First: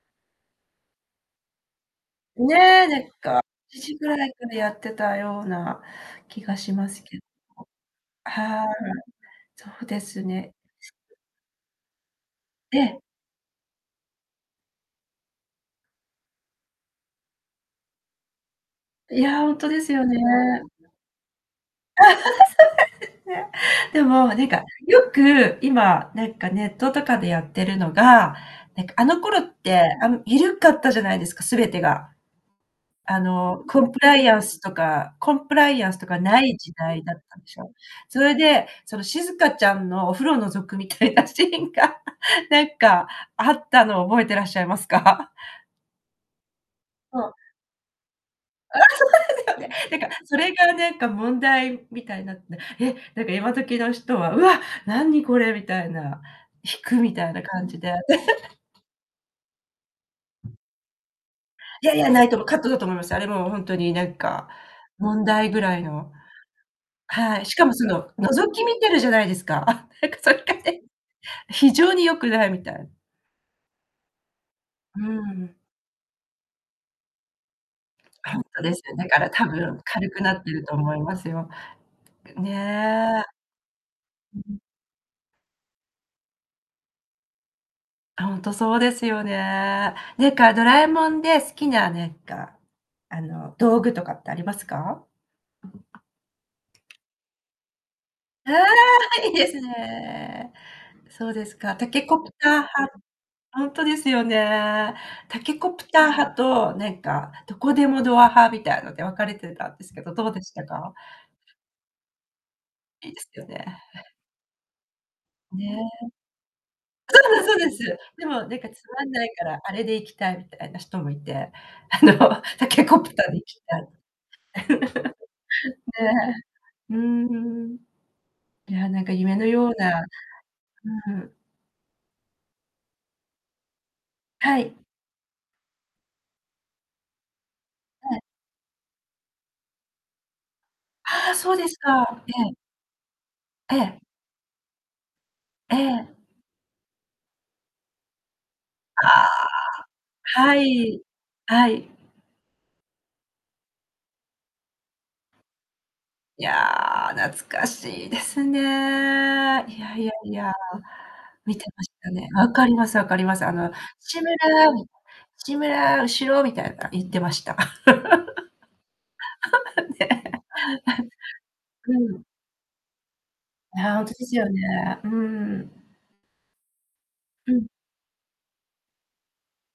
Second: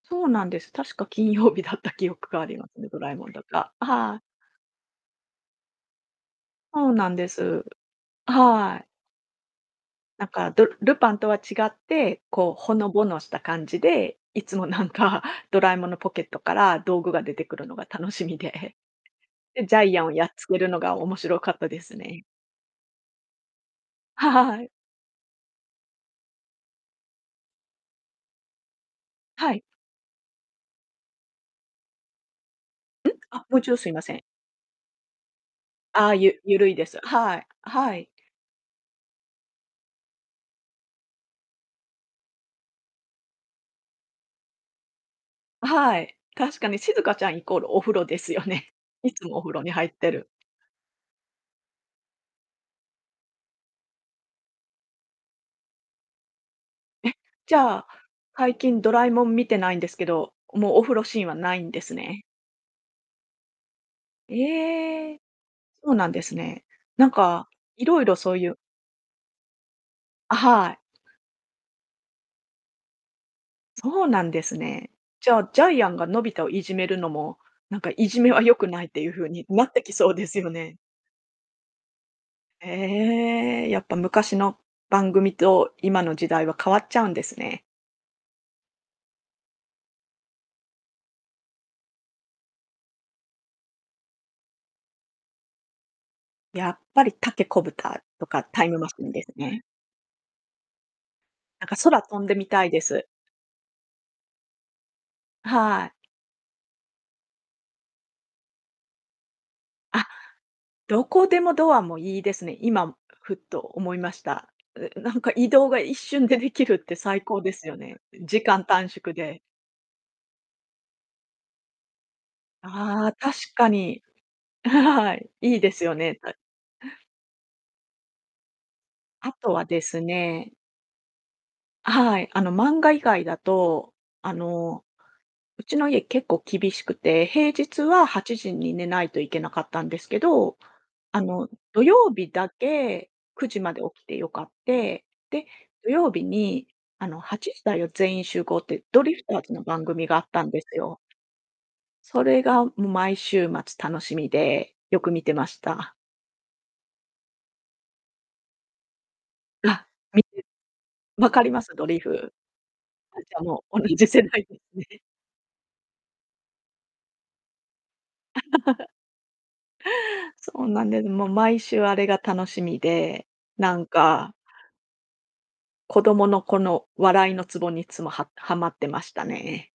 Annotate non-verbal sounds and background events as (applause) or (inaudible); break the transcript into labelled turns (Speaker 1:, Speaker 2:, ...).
Speaker 1: そうなんです。確か金曜日だった記憶があります
Speaker 2: ね、
Speaker 1: ね。
Speaker 2: な
Speaker 1: ド
Speaker 2: ん
Speaker 1: ラえも
Speaker 2: か、
Speaker 1: んとか。
Speaker 2: 7時ぐ
Speaker 1: はい。
Speaker 2: らいからやってたような気がしま
Speaker 1: そう
Speaker 2: す
Speaker 1: なん
Speaker 2: け
Speaker 1: です、あ
Speaker 2: はい。
Speaker 1: はい。
Speaker 2: そうです
Speaker 1: なんか
Speaker 2: ね。
Speaker 1: ルルパンとは違って、こう、ほ
Speaker 2: え
Speaker 1: の
Speaker 2: え。
Speaker 1: ぼのした感じで、いつもなんかドラえもんのポケットから道具が出てくるのが楽しみで。
Speaker 2: いや、ほん
Speaker 1: で、
Speaker 2: と
Speaker 1: ジ
Speaker 2: で
Speaker 1: ャ
Speaker 2: す
Speaker 1: イアン
Speaker 2: よ
Speaker 1: を
Speaker 2: ね。
Speaker 1: やっつけるのが面白かったです
Speaker 2: (laughs) そうなん
Speaker 1: ね。
Speaker 2: ですね。でも、なん
Speaker 1: は
Speaker 2: か
Speaker 1: い。
Speaker 2: よく、今なんかネットとかでやってるのが、なんかあの頃
Speaker 1: は
Speaker 2: っ
Speaker 1: い。
Speaker 2: てあの、緩かったじゃないですか、全てが。
Speaker 1: ん、
Speaker 2: あ
Speaker 1: あ、もうい
Speaker 2: の
Speaker 1: ちど
Speaker 2: コ
Speaker 1: す
Speaker 2: ン
Speaker 1: い
Speaker 2: プ
Speaker 1: ませ
Speaker 2: ラ
Speaker 1: ん。
Speaker 2: イアンスとかコンプライアンスと
Speaker 1: ああ、
Speaker 2: か
Speaker 1: ゆ
Speaker 2: ない
Speaker 1: ゆる
Speaker 2: 時
Speaker 1: いです。
Speaker 2: 代だっ
Speaker 1: は
Speaker 2: たんで
Speaker 1: い。
Speaker 2: し
Speaker 1: あ
Speaker 2: ょ。
Speaker 1: はい。
Speaker 2: それで、そのしずかちゃんのお風呂覗くみたいなシーンが、なんかあったのを覚えてらっしゃいますか？(chuckles)
Speaker 1: あ、はい、確かにしずか
Speaker 2: そ
Speaker 1: ちゃ
Speaker 2: う。
Speaker 1: んイコールお風呂ですよね。いつも
Speaker 2: (laughs)
Speaker 1: お
Speaker 2: そ
Speaker 1: 風
Speaker 2: う
Speaker 1: 呂に
Speaker 2: で
Speaker 1: 入
Speaker 2: す
Speaker 1: っ
Speaker 2: よね。なん
Speaker 1: て
Speaker 2: か
Speaker 1: る。
Speaker 2: それがなんか問題みたいになって、え、なんか今時の人は「うわ、何これ」みたいな、引くみ
Speaker 1: え、
Speaker 2: たいな
Speaker 1: じ
Speaker 2: 感
Speaker 1: ゃ
Speaker 2: じ
Speaker 1: あ、
Speaker 2: で。
Speaker 1: 最
Speaker 2: (laughs)
Speaker 1: 近ドラえもん見てないんですけど、もうお風呂シーンはないんで
Speaker 2: い
Speaker 1: す
Speaker 2: やいや、な
Speaker 1: ね。
Speaker 2: いと思う。カットだと思います。あれもほんとに何か
Speaker 1: ええ。
Speaker 2: 問題ぐらい
Speaker 1: そうな
Speaker 2: の
Speaker 1: んですね。なん
Speaker 2: はい、
Speaker 1: か
Speaker 2: しかも
Speaker 1: い
Speaker 2: そ
Speaker 1: ろい
Speaker 2: の
Speaker 1: ろそうい
Speaker 2: 覗
Speaker 1: う
Speaker 2: き見てるじゃないですか。なんかそ
Speaker 1: あ、
Speaker 2: れが
Speaker 1: はい。
Speaker 2: ね、非常に良くないみたい。
Speaker 1: そうなんですね。
Speaker 2: う
Speaker 1: じゃあ、
Speaker 2: ん。
Speaker 1: ジャイアンがのび太をいじめるのも、なんかいじめ
Speaker 2: ほ
Speaker 1: は
Speaker 2: ん
Speaker 1: 良
Speaker 2: と
Speaker 1: く
Speaker 2: です
Speaker 1: ないっ
Speaker 2: よ。
Speaker 1: てい
Speaker 2: だ
Speaker 1: う
Speaker 2: か
Speaker 1: 風
Speaker 2: ら
Speaker 1: に
Speaker 2: 多
Speaker 1: なっ
Speaker 2: 分
Speaker 1: てきそ
Speaker 2: 軽
Speaker 1: う
Speaker 2: く
Speaker 1: で
Speaker 2: な
Speaker 1: す
Speaker 2: っ
Speaker 1: よ
Speaker 2: てると
Speaker 1: ね。
Speaker 2: 思いますよ。ね。
Speaker 1: ええ、やっぱ昔の番組と今の時代は変わっちゃうんですね。
Speaker 2: ほんとそうですよね。なんかドラえもんで好きな、なんか、あの道具とかってありますか？
Speaker 1: やっぱりタケコプターとか
Speaker 2: あ
Speaker 1: タイムマシン
Speaker 2: あ！
Speaker 1: です
Speaker 2: いいです
Speaker 1: ね。
Speaker 2: ね。そうです
Speaker 1: なんか
Speaker 2: か、タ
Speaker 1: 空
Speaker 2: ケコ
Speaker 1: 飛ん
Speaker 2: プ
Speaker 1: でみ
Speaker 2: ター
Speaker 1: たいで
Speaker 2: 派
Speaker 1: す。
Speaker 2: ほんとですよね。タケコプ
Speaker 1: はい。
Speaker 2: ター派と、なんかどこでもドア派みたいので分かれてたんですけ
Speaker 1: あ、
Speaker 2: ど、どうでしたか？
Speaker 1: どこでもドアもいいですね。今、
Speaker 2: いいです
Speaker 1: ふっ
Speaker 2: よ
Speaker 1: と
Speaker 2: ね。
Speaker 1: 思いました。うなんか移動
Speaker 2: ね。
Speaker 1: が一瞬でできるって
Speaker 2: そ
Speaker 1: 最高で
Speaker 2: う
Speaker 1: す
Speaker 2: で
Speaker 1: よ
Speaker 2: すそうで
Speaker 1: ね。
Speaker 2: す。で
Speaker 1: 時
Speaker 2: も何
Speaker 1: 間
Speaker 2: かつ
Speaker 1: 短
Speaker 2: まん
Speaker 1: 縮
Speaker 2: ない
Speaker 1: で。
Speaker 2: からあれで行きたいみたいな人もいて、あのタケコ
Speaker 1: ああ、
Speaker 2: プターで
Speaker 1: 確
Speaker 2: 行き
Speaker 1: か
Speaker 2: たい。
Speaker 1: に。(laughs) はい。いいで
Speaker 2: (laughs) ね、
Speaker 1: すよね。
Speaker 2: うーん。いや、なんか
Speaker 1: あ
Speaker 2: 夢の
Speaker 1: とは
Speaker 2: よう
Speaker 1: です
Speaker 2: な
Speaker 1: ね
Speaker 2: うん。
Speaker 1: あはい、あの、漫画以外だと、あ
Speaker 2: はい。
Speaker 1: の、うちの家結構厳しくて、平日は
Speaker 2: はい。
Speaker 1: 8時に寝ないといけなかったんですけど、あ
Speaker 2: ああ、
Speaker 1: の、
Speaker 2: そうです
Speaker 1: 土曜
Speaker 2: か。
Speaker 1: 日
Speaker 2: え
Speaker 1: だ
Speaker 2: え。
Speaker 1: け、9時ま
Speaker 2: え
Speaker 1: で起
Speaker 2: え。
Speaker 1: きてよかって。で、
Speaker 2: え
Speaker 1: 土
Speaker 2: え。
Speaker 1: 曜日に、あの、8時だよ全員集合ってド
Speaker 2: あ
Speaker 1: リフター
Speaker 2: あ。
Speaker 1: ズの番組があったん
Speaker 2: は
Speaker 1: ですよ。
Speaker 2: い。はい。
Speaker 1: それがもう毎週末楽しみで、よく見てました。
Speaker 2: いや、懐かしいですね。いや
Speaker 1: あ、
Speaker 2: いや
Speaker 1: 見
Speaker 2: い
Speaker 1: て
Speaker 2: や、
Speaker 1: わかり
Speaker 2: 見
Speaker 1: ま
Speaker 2: て
Speaker 1: す？
Speaker 2: ま
Speaker 1: ド
Speaker 2: し
Speaker 1: リ
Speaker 2: たね。
Speaker 1: フ。
Speaker 2: 分かります分か
Speaker 1: あ、じ
Speaker 2: りま
Speaker 1: ゃあ
Speaker 2: す。あ
Speaker 1: も
Speaker 2: の
Speaker 1: う同じ
Speaker 2: 「志
Speaker 1: 世
Speaker 2: 村
Speaker 1: 代ですね。
Speaker 2: 志村、後ろ！」みたいな言ってました。
Speaker 1: (laughs)
Speaker 2: (laughs) ね。
Speaker 1: そうなんです、もう毎週あれが
Speaker 2: うん。
Speaker 1: 楽しみで、な
Speaker 2: い
Speaker 1: ん
Speaker 2: や、ほんとで
Speaker 1: か
Speaker 2: すよね。うん。
Speaker 1: 子供の、この笑いの
Speaker 2: う
Speaker 1: ツ
Speaker 2: ん。
Speaker 1: ボにいつもははまってましたね。